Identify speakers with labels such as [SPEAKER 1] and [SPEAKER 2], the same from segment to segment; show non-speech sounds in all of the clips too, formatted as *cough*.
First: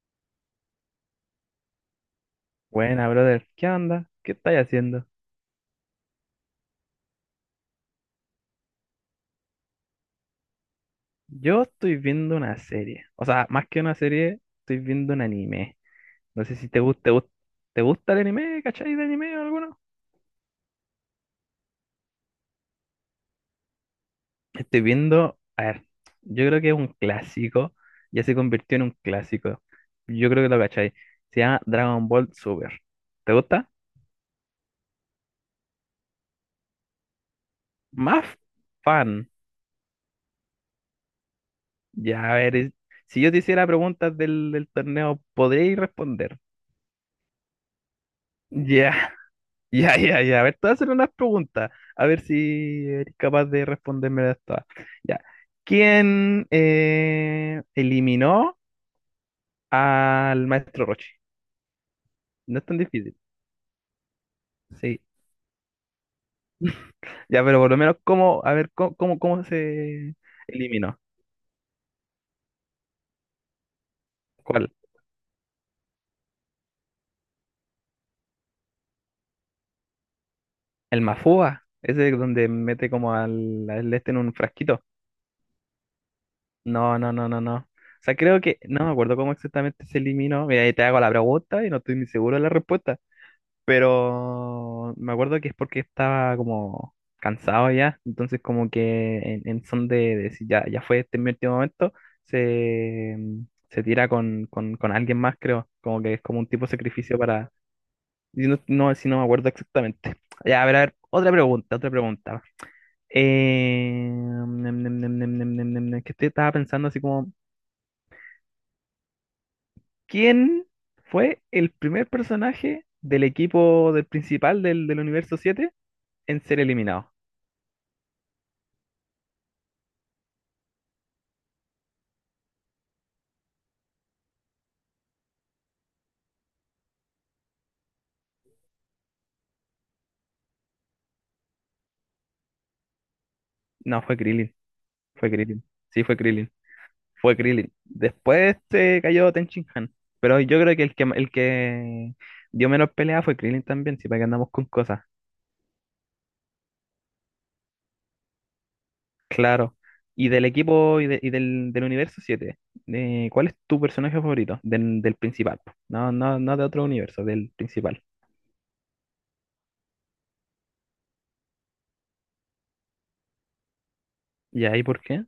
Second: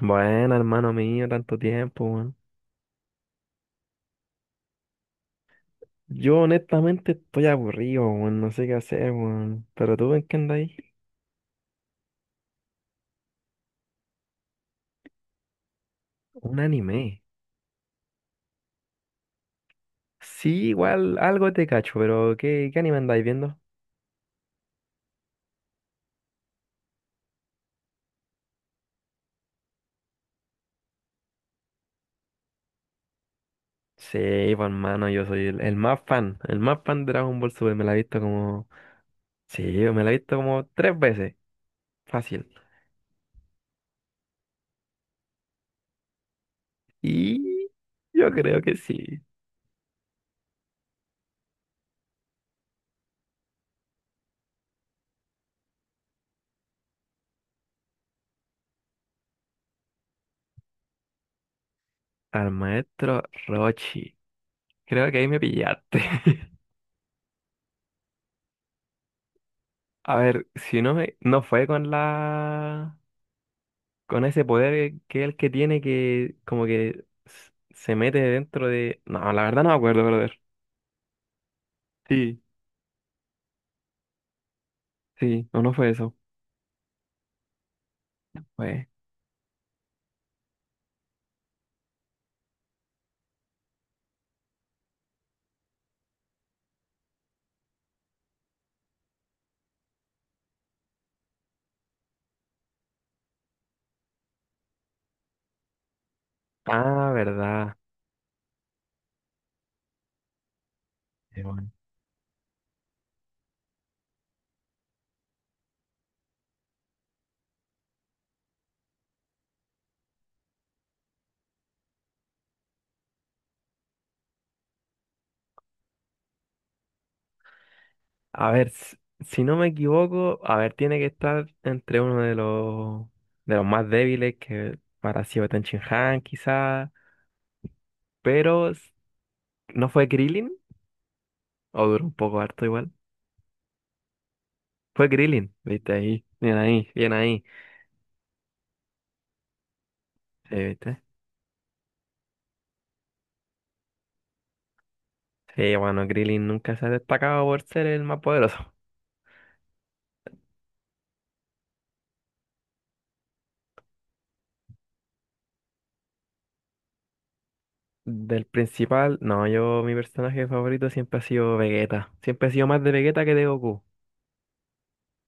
[SPEAKER 1] Bueno, hermano mío, tanto tiempo, weón.
[SPEAKER 2] Buena, brother. ¿Qué onda? ¿Qué estáis haciendo?
[SPEAKER 1] Yo honestamente estoy aburrido, weón, no sé qué hacer, weón. ¿Pero tú en qué andáis?
[SPEAKER 2] Yo estoy viendo una serie. O sea, más que una serie, estoy viendo un anime. No sé
[SPEAKER 1] Un
[SPEAKER 2] si te gusta, te
[SPEAKER 1] anime.
[SPEAKER 2] gusta, te gusta el anime, ¿cachai? ¿De anime o alguno?
[SPEAKER 1] Sí, igual algo te cacho, pero ¿qué anime andáis viendo?
[SPEAKER 2] Estoy viendo, a ver, yo creo que es un clásico. Ya se convirtió en un clásico. Yo creo que lo cachai. Se llama Dragon Ball Super. ¿Te gusta?
[SPEAKER 1] Sí, pues hermano, yo soy el más fan, el más fan de Dragon Ball Super, me la he visto
[SPEAKER 2] Más
[SPEAKER 1] como...
[SPEAKER 2] fan.
[SPEAKER 1] Sí, me la he visto como tres veces,
[SPEAKER 2] Ya, a
[SPEAKER 1] fácil.
[SPEAKER 2] ver, si yo te hiciera preguntas del torneo, ¿podríais responder?
[SPEAKER 1] Y yo creo que
[SPEAKER 2] Ya,
[SPEAKER 1] sí,
[SPEAKER 2] ya. A ver, te voy a hacer unas preguntas. A ver si eres capaz de responderme todas. Ya. ¿Quién eliminó al maestro Rochi?
[SPEAKER 1] al
[SPEAKER 2] No es tan difícil.
[SPEAKER 1] maestro Rochi.
[SPEAKER 2] Sí.
[SPEAKER 1] Creo que ahí me pillaste.
[SPEAKER 2] Ya, pero por lo menos, ¿cómo? A ver, ¿cómo
[SPEAKER 1] *laughs*
[SPEAKER 2] se
[SPEAKER 1] A ver, si no
[SPEAKER 2] eliminó?
[SPEAKER 1] me... No fue con la... con ese
[SPEAKER 2] ¿Cuál?
[SPEAKER 1] poder que es el que tiene que como que se mete dentro de... No, la verdad no me acuerdo, brother.
[SPEAKER 2] ¿El Mafúa? Ese es
[SPEAKER 1] Sí,
[SPEAKER 2] donde mete como al este en un frasquito.
[SPEAKER 1] sí, no, no fue eso.
[SPEAKER 2] No. O sea, creo que no
[SPEAKER 1] Fue...
[SPEAKER 2] me acuerdo cómo exactamente se eliminó. Mira, ahí te hago la pregunta y no estoy ni seguro de la respuesta. Pero me acuerdo que es porque estaba como cansado ya, entonces como que en son de decir ya, ya fue, este es mi último momento, se, se tira con alguien más, creo, como que es como un tipo de
[SPEAKER 1] Ah,
[SPEAKER 2] sacrificio para...
[SPEAKER 1] verdad.
[SPEAKER 2] y no, no, si no me acuerdo exactamente. *laughs* Ya, a ver, otra
[SPEAKER 1] Bueno.
[SPEAKER 2] pregunta, otra pregunta. Nem, nem, nem, nem, nem, nem, nem, nem, que estaba pensando así como, ¿quién fue el primer personaje del equipo del principal del universo 7 en ser eliminado?
[SPEAKER 1] A ver, si no me equivoco, a ver, tiene que estar entre uno de los más débiles que para sido Shin-Han quizás, pero ¿no fue Krillin? O duró un poco harto igual.
[SPEAKER 2] No, fue Krillin.
[SPEAKER 1] Fue
[SPEAKER 2] Fue
[SPEAKER 1] Krillin,
[SPEAKER 2] Krillin.
[SPEAKER 1] viste
[SPEAKER 2] Sí, fue
[SPEAKER 1] ahí,
[SPEAKER 2] Krillin.
[SPEAKER 1] bien ahí, bien
[SPEAKER 2] Fue
[SPEAKER 1] ahí.
[SPEAKER 2] Krillin. Después se cayó Ten Shin Han. Pero
[SPEAKER 1] Sí,
[SPEAKER 2] yo creo que el
[SPEAKER 1] viste.
[SPEAKER 2] que, el que dio menos pelea fue Krillin también, si para que andamos con cosas.
[SPEAKER 1] Sí, bueno, Krillin nunca se ha destacado por ser el más poderoso.
[SPEAKER 2] Claro. Y del equipo y del universo siete, ¿cuál es tu personaje favorito? Del, del principal. No, no, no de otro universo, del principal.
[SPEAKER 1] Del principal, no, yo mi personaje favorito siempre ha sido Vegeta. Siempre he sido más de Vegeta que de Goku.
[SPEAKER 2] ¿Y ahí por qué?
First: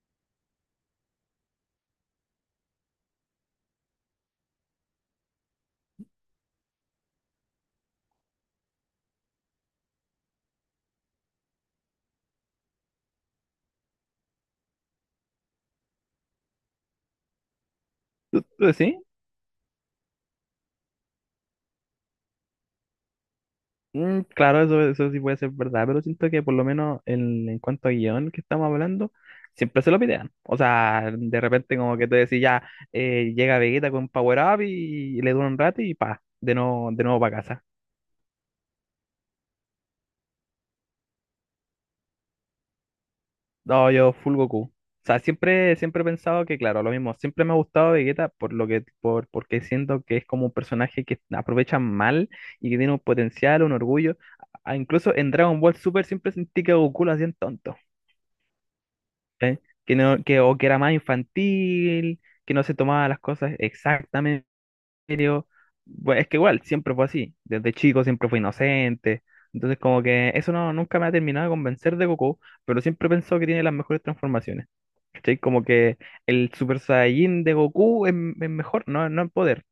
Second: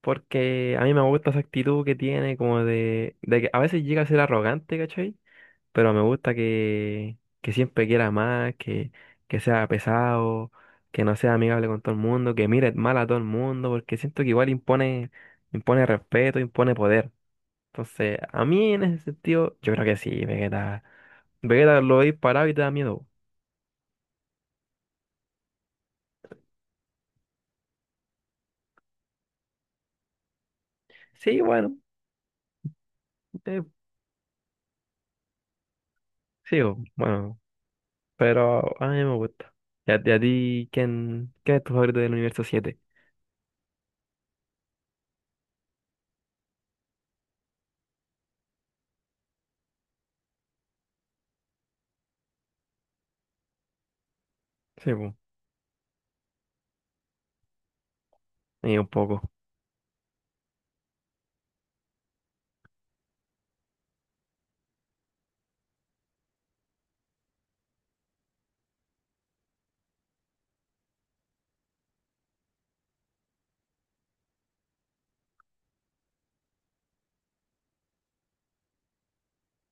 [SPEAKER 1] Porque a mí me gusta esa actitud que tiene, como de que a veces llega a ser arrogante, ¿cachai? Pero me gusta que siempre quiera más, que sea pesado, que no sea amigable con todo el mundo, que mire mal a todo el mundo, porque siento que igual impone, impone respeto, impone poder. Entonces,
[SPEAKER 2] ¿Tú,
[SPEAKER 1] a
[SPEAKER 2] tú
[SPEAKER 1] mí en
[SPEAKER 2] decís?
[SPEAKER 1] ese sentido, yo creo que sí, Vegeta. Vegeta lo veis parado y te da miedo.
[SPEAKER 2] Mm, claro, eso sí puede ser verdad, pero siento que por lo menos en cuanto a guión que estamos hablando, siempre se lo pidean. O sea,
[SPEAKER 1] Sí,
[SPEAKER 2] de
[SPEAKER 1] bueno.
[SPEAKER 2] repente como que te decís ya, llega
[SPEAKER 1] Eh,
[SPEAKER 2] Vegeta con Power Up y le dura un rato y pa, de
[SPEAKER 1] sí,
[SPEAKER 2] nuevo, de nuevo para
[SPEAKER 1] bueno,
[SPEAKER 2] casa.
[SPEAKER 1] pero a mí me gusta. ¿Y a ti quién, qué es tu favorito del universo siete?
[SPEAKER 2] No, yo full Goku. O sea, siempre he pensado que, claro, lo mismo, siempre me ha gustado Vegeta por lo que, por, porque siento que es como un personaje que aprovecha mal y que tiene un potencial, un orgullo. Ah,
[SPEAKER 1] Sí, po.
[SPEAKER 2] incluso en Dragon Ball Super siempre sentí que Goku lo hacían tonto.
[SPEAKER 1] Y un poco,
[SPEAKER 2] ¿Cachai? Que no, que, o que era más infantil, que no se tomaba las cosas exactamente en serio. Bueno, es que igual, siempre fue así. Desde chico siempre fue inocente. Entonces, como que eso no, nunca me ha terminado de convencer de Goku, pero siempre pensó que tiene las mejores transformaciones. ¿Cachai? Como que el Super Saiyajin de Goku es mejor, no, no en poder,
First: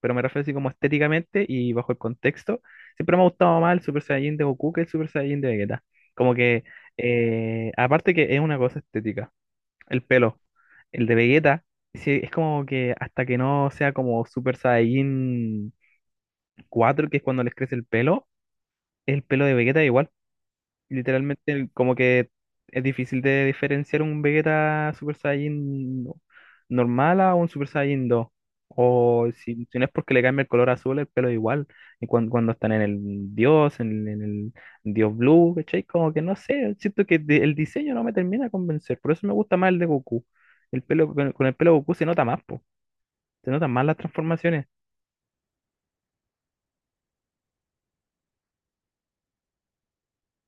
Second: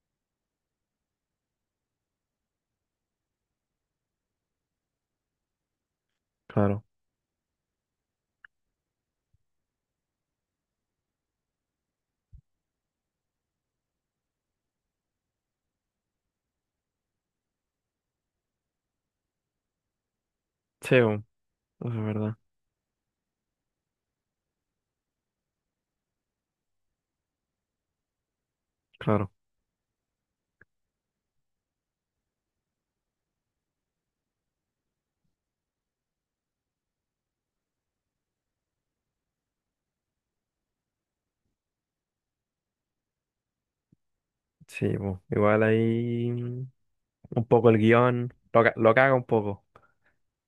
[SPEAKER 2] pero me refiero así como estéticamente y bajo el contexto. Siempre me ha gustado más el Super Saiyajin de Goku que el Super Saiyajin de Vegeta. Como que,
[SPEAKER 1] claro.
[SPEAKER 2] aparte que es una cosa estética el pelo. El de Vegeta, sí, es como que hasta que no sea como Super Saiyajin cuatro, que es cuando les crece el pelo de Vegeta igual
[SPEAKER 1] Sí, po.
[SPEAKER 2] literalmente,
[SPEAKER 1] Eso
[SPEAKER 2] como
[SPEAKER 1] es
[SPEAKER 2] que
[SPEAKER 1] verdad,
[SPEAKER 2] es difícil de diferenciar un Vegeta Super Saiyan normal a un Super Saiyan 2. O
[SPEAKER 1] claro.
[SPEAKER 2] si, si no es porque le cambia el color azul, el pelo igual. Y cuando están en el Dios, en el Dios Blue, ¿cachai? Como que no sé, siento que el diseño no me termina de convencer. Por eso me gusta más el de Goku. El pelo, con el pelo Goku se nota más, po. Se notan más las transformaciones.
[SPEAKER 1] Sí, po. Igual ahí un poco el guión, lo caga un poco,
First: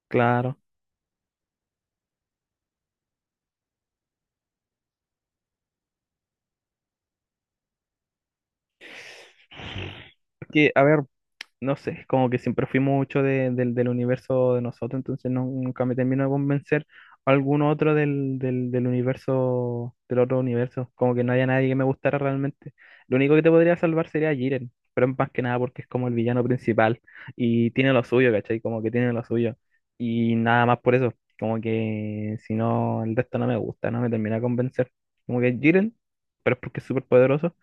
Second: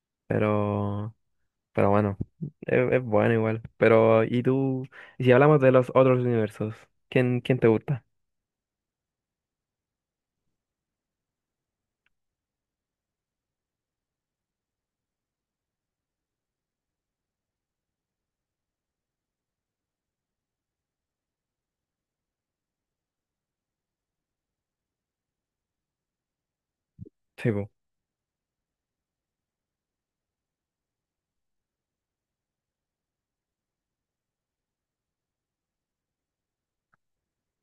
[SPEAKER 2] Claro.
[SPEAKER 1] pero, pero bueno, es bueno igual. Pero, ¿y tú? Y si hablamos de los otros universos, ¿quién te gusta?
[SPEAKER 2] Que, a ver, no sé, como que siempre fui mucho del del universo de nosotros, entonces nunca me termino de convencer algún otro del universo, del otro universo, como que no haya nadie que me gustara realmente. Lo único que te podría salvar sería Jiren, pero más que nada porque es como el villano principal
[SPEAKER 1] Sí, po.
[SPEAKER 2] y tiene lo suyo, ¿cachai? Como que tiene lo suyo. Y nada más por eso, como que si no, el resto no me gusta, no me termina de convencer. Como que Jiren, pero es porque es súper poderoso.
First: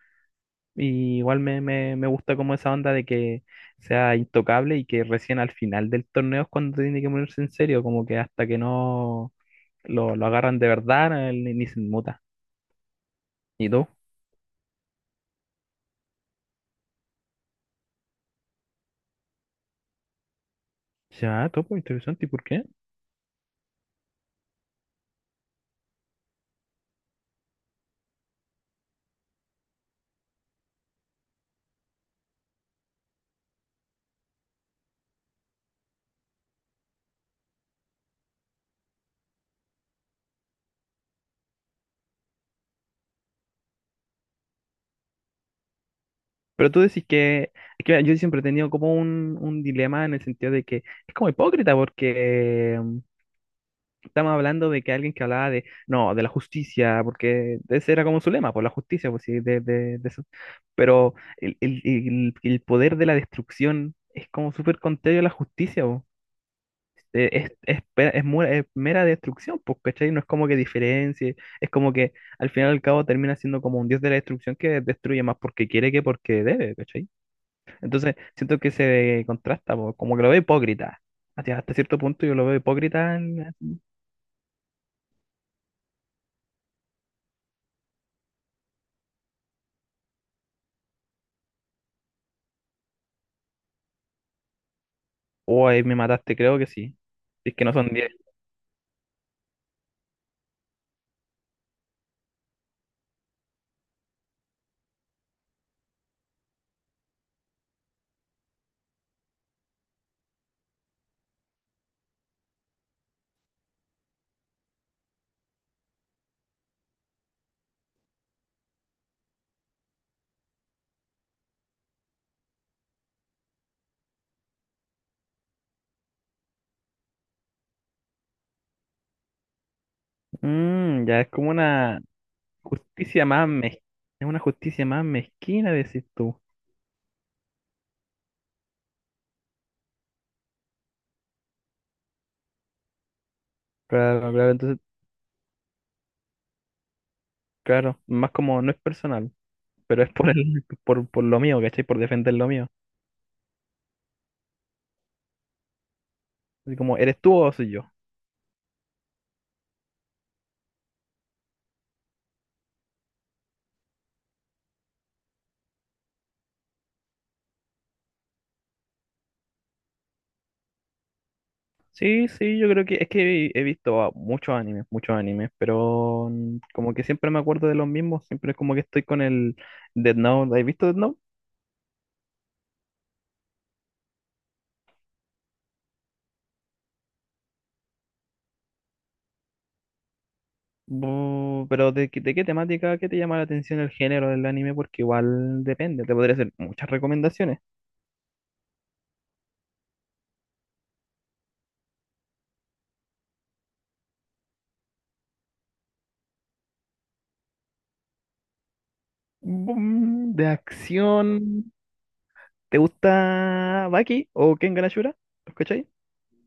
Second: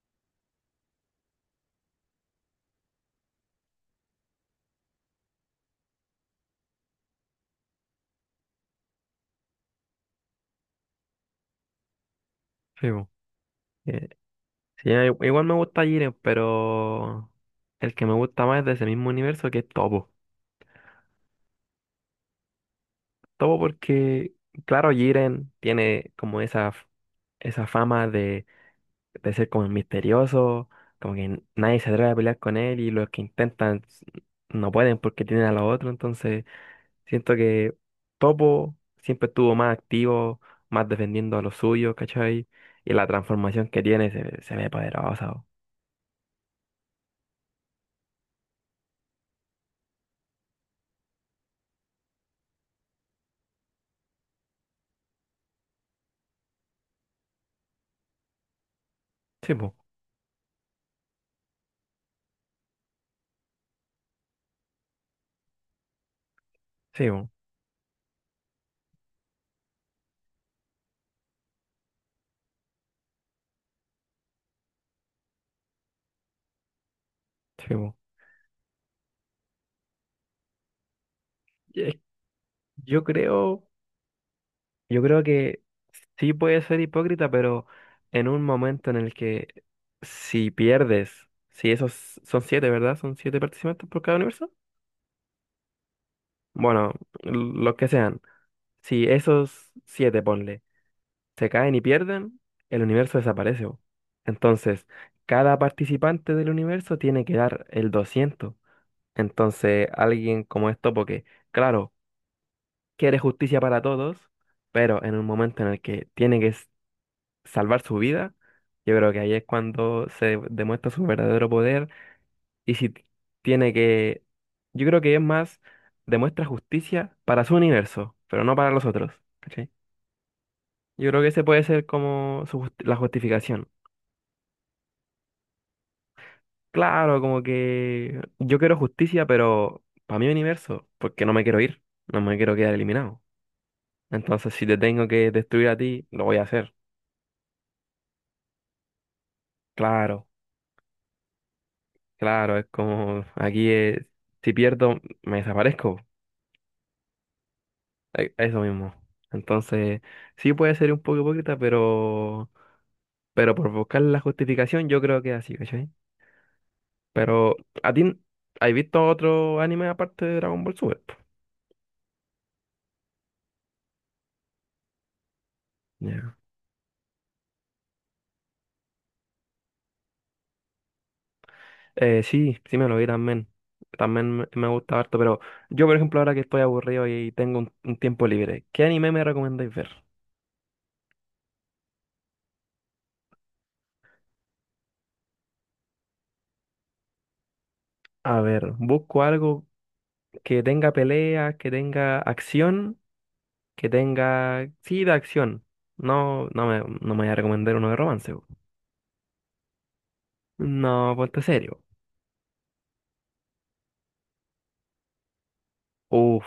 [SPEAKER 2] Y igual me gusta como esa onda de que sea intocable y que recién al final del torneo es cuando tiene que ponerse en serio, como que hasta que no lo agarran de verdad, él ni se inmuta.
[SPEAKER 1] Sí, po.
[SPEAKER 2] ¿Y tú?
[SPEAKER 1] Sí, igual me gusta Jiren, pero el que me gusta más es de ese mismo universo que es Topo.
[SPEAKER 2] Ya, topo, interesante, ¿y por qué?
[SPEAKER 1] Topo porque, claro, Jiren tiene como esa, esa fama de ser como misterioso, como que nadie se atreve a pelear con él y los que intentan no pueden porque tienen a los otros, entonces siento que Topo siempre estuvo más activo, más defendiendo a los suyos, ¿cachai? Y la transformación que tiene se, se ve poderosa, po.
[SPEAKER 2] Pero tú decís que, es que mira, yo siempre he tenido como un dilema en el sentido de que es como hipócrita porque estamos hablando de que alguien que hablaba de, no, de la justicia, porque ese era como su lema, por la justicia, pues sí,
[SPEAKER 1] Sí,
[SPEAKER 2] de,
[SPEAKER 1] po,
[SPEAKER 2] de eso. Pero el poder de la destrucción es como súper contrario a la justicia, po.
[SPEAKER 1] sí, po,
[SPEAKER 2] Es, es es mera destrucción, pues, ¿cachai? No es como que diferencie, es como que al final y al cabo termina siendo como un dios de la destrucción que destruye más porque quiere que porque debe, ¿cachai?
[SPEAKER 1] sí,
[SPEAKER 2] Entonces siento que se contrasta, po, como que lo veo hipócrita. Hasta
[SPEAKER 1] po.
[SPEAKER 2] cierto punto yo lo veo
[SPEAKER 1] Yo
[SPEAKER 2] hipócrita.
[SPEAKER 1] creo, yo creo que sí puede ser hipócrita, pero en un momento en el que si pierdes, si esos son siete, ¿verdad? Son siete participantes por cada universo.
[SPEAKER 2] Oh, ahí me mataste, creo que sí.
[SPEAKER 1] Bueno,
[SPEAKER 2] Si es que no
[SPEAKER 1] los que
[SPEAKER 2] son diez.
[SPEAKER 1] sean. Si esos siete, ponle, se caen y pierden, el universo desaparece, bo. Entonces, cada participante del universo tiene que dar el 200. Entonces, alguien como esto, porque, claro, quiere justicia para todos, pero en un momento en el que tiene que salvar su vida, yo creo que ahí es cuando se demuestra su verdadero poder y si tiene que, yo creo que es más, demuestra justicia para su universo, pero no para los otros, ¿cachai?
[SPEAKER 2] Mm,
[SPEAKER 1] Yo creo
[SPEAKER 2] ya
[SPEAKER 1] que
[SPEAKER 2] es
[SPEAKER 1] ese
[SPEAKER 2] como
[SPEAKER 1] puede ser
[SPEAKER 2] una
[SPEAKER 1] como su la
[SPEAKER 2] justicia más
[SPEAKER 1] justificación.
[SPEAKER 2] mez... es una justicia más mezquina, decís tú.
[SPEAKER 1] Claro, como que yo quiero justicia, pero para mi universo, porque no me quiero ir, no me quiero quedar eliminado.
[SPEAKER 2] Claro, claro,
[SPEAKER 1] Entonces, si te
[SPEAKER 2] entonces,
[SPEAKER 1] tengo que destruir a ti, lo voy a hacer.
[SPEAKER 2] claro, más como no es personal, pero es
[SPEAKER 1] Claro,
[SPEAKER 2] por el, por lo mío, ¿cachai? Por defender lo
[SPEAKER 1] claro, es
[SPEAKER 2] mío.
[SPEAKER 1] como aquí es, si pierdo, me desaparezco.
[SPEAKER 2] Así como, ¿eres tú o soy yo?
[SPEAKER 1] Eso mismo. Entonces, sí puede ser un poco hipócrita, pero por buscar la justificación yo creo que es así, ¿cachai? Pero, ¿a ti has visto otro anime aparte de Dragon Ball Super?
[SPEAKER 2] Sí, sí, yo creo que es que he visto ah, muchos animes, pero
[SPEAKER 1] Ya.
[SPEAKER 2] mm, como que siempre me acuerdo de los mismos, siempre es como que estoy con el Death Note. ¿Has visto Death Note?
[SPEAKER 1] Sí, sí me lo vi también. También me gusta harto, pero yo, por ejemplo, ahora que estoy aburrido y tengo un tiempo libre, ¿qué anime me recomendáis ver?
[SPEAKER 2] Pero ¿de, de qué temática, qué te llama la atención el género del anime? Porque igual depende, te podría hacer muchas recomendaciones.
[SPEAKER 1] A ver, busco algo que tenga peleas, que tenga acción, que tenga... Sí, de acción. No, no me voy a recomendar uno de romance.
[SPEAKER 2] De
[SPEAKER 1] No, ponte
[SPEAKER 2] acción,
[SPEAKER 1] serio.
[SPEAKER 2] ¿te gusta Baki o Kengan Ashura? ¿Los cachai?
[SPEAKER 1] Uf,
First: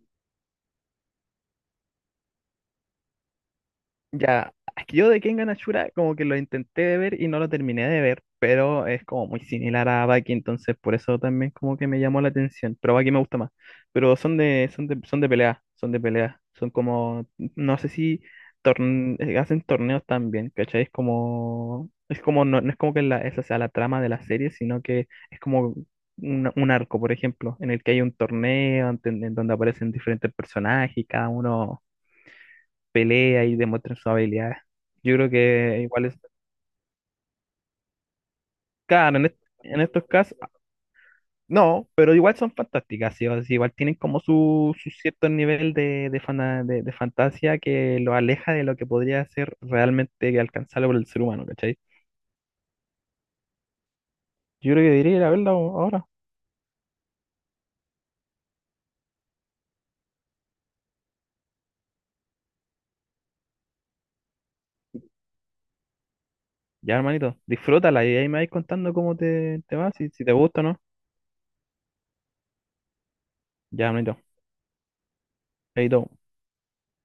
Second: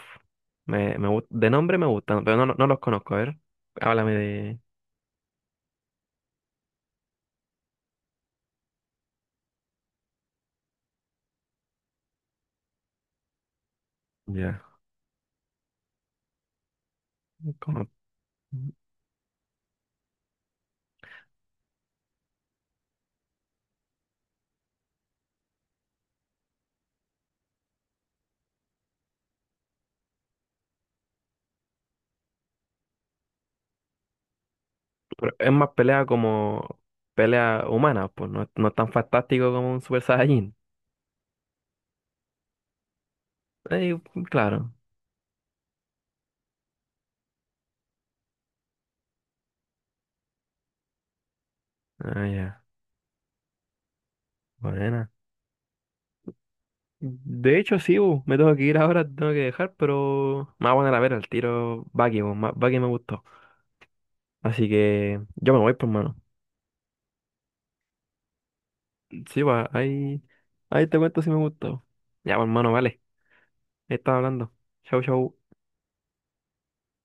[SPEAKER 1] de nombre me gustan, pero no los conozco. A ver, háblame
[SPEAKER 2] Ya,
[SPEAKER 1] de...
[SPEAKER 2] es que yo de Kengan Ashura como que lo intenté de ver y no lo terminé de ver, pero es como muy similar a Baki, entonces por eso también como que me llamó la atención, pero Baki me gusta más. Pero son
[SPEAKER 1] Ya.
[SPEAKER 2] de, son de pelea, son de pelea, son como, no
[SPEAKER 1] como-
[SPEAKER 2] sé si hacen torneos también, ¿cachai? Es como, no, no es como que la, esa sea la trama de la serie, sino que es como un arco, por ejemplo, en el que hay un torneo en donde aparecen diferentes personajes y cada uno pelea y demuestren sus habilidades. Yo creo
[SPEAKER 1] pero es más
[SPEAKER 2] que
[SPEAKER 1] pelea
[SPEAKER 2] igual es,
[SPEAKER 1] como pelea humana, pues no, no es tan
[SPEAKER 2] claro, en,
[SPEAKER 1] fantástico como un
[SPEAKER 2] en
[SPEAKER 1] Super
[SPEAKER 2] estos casos,
[SPEAKER 1] Saiyajin.
[SPEAKER 2] no, pero igual son fantásticas, ¿sí? O sea, igual
[SPEAKER 1] Eh,
[SPEAKER 2] tienen como
[SPEAKER 1] claro.
[SPEAKER 2] su cierto nivel de, de fantasía que lo aleja de lo que podría ser realmente alcanzable por el ser humano, ¿cachai?
[SPEAKER 1] Ah, ya.
[SPEAKER 2] Yo creo que
[SPEAKER 1] Buena.
[SPEAKER 2] debería ir a verla ahora.
[SPEAKER 1] De hecho, sí, bu, me tengo que ir ahora, tengo que dejar, pero me voy a poner a ver el tiro Baki, bu, Baki me gustó. Así que yo me voy, pues, hermano.
[SPEAKER 2] Ya, hermanito, disfrútala y ahí me vais contando cómo
[SPEAKER 1] Sí,
[SPEAKER 2] te,
[SPEAKER 1] va,
[SPEAKER 2] te va, si, si te gusta o no.
[SPEAKER 1] ahí te cuento si me gustó. Ya, pues, hermano, vale.
[SPEAKER 2] Ya,
[SPEAKER 1] Ahí
[SPEAKER 2] hermanito,
[SPEAKER 1] estaba hablando. Chau, chau.
[SPEAKER 2] ahí todo.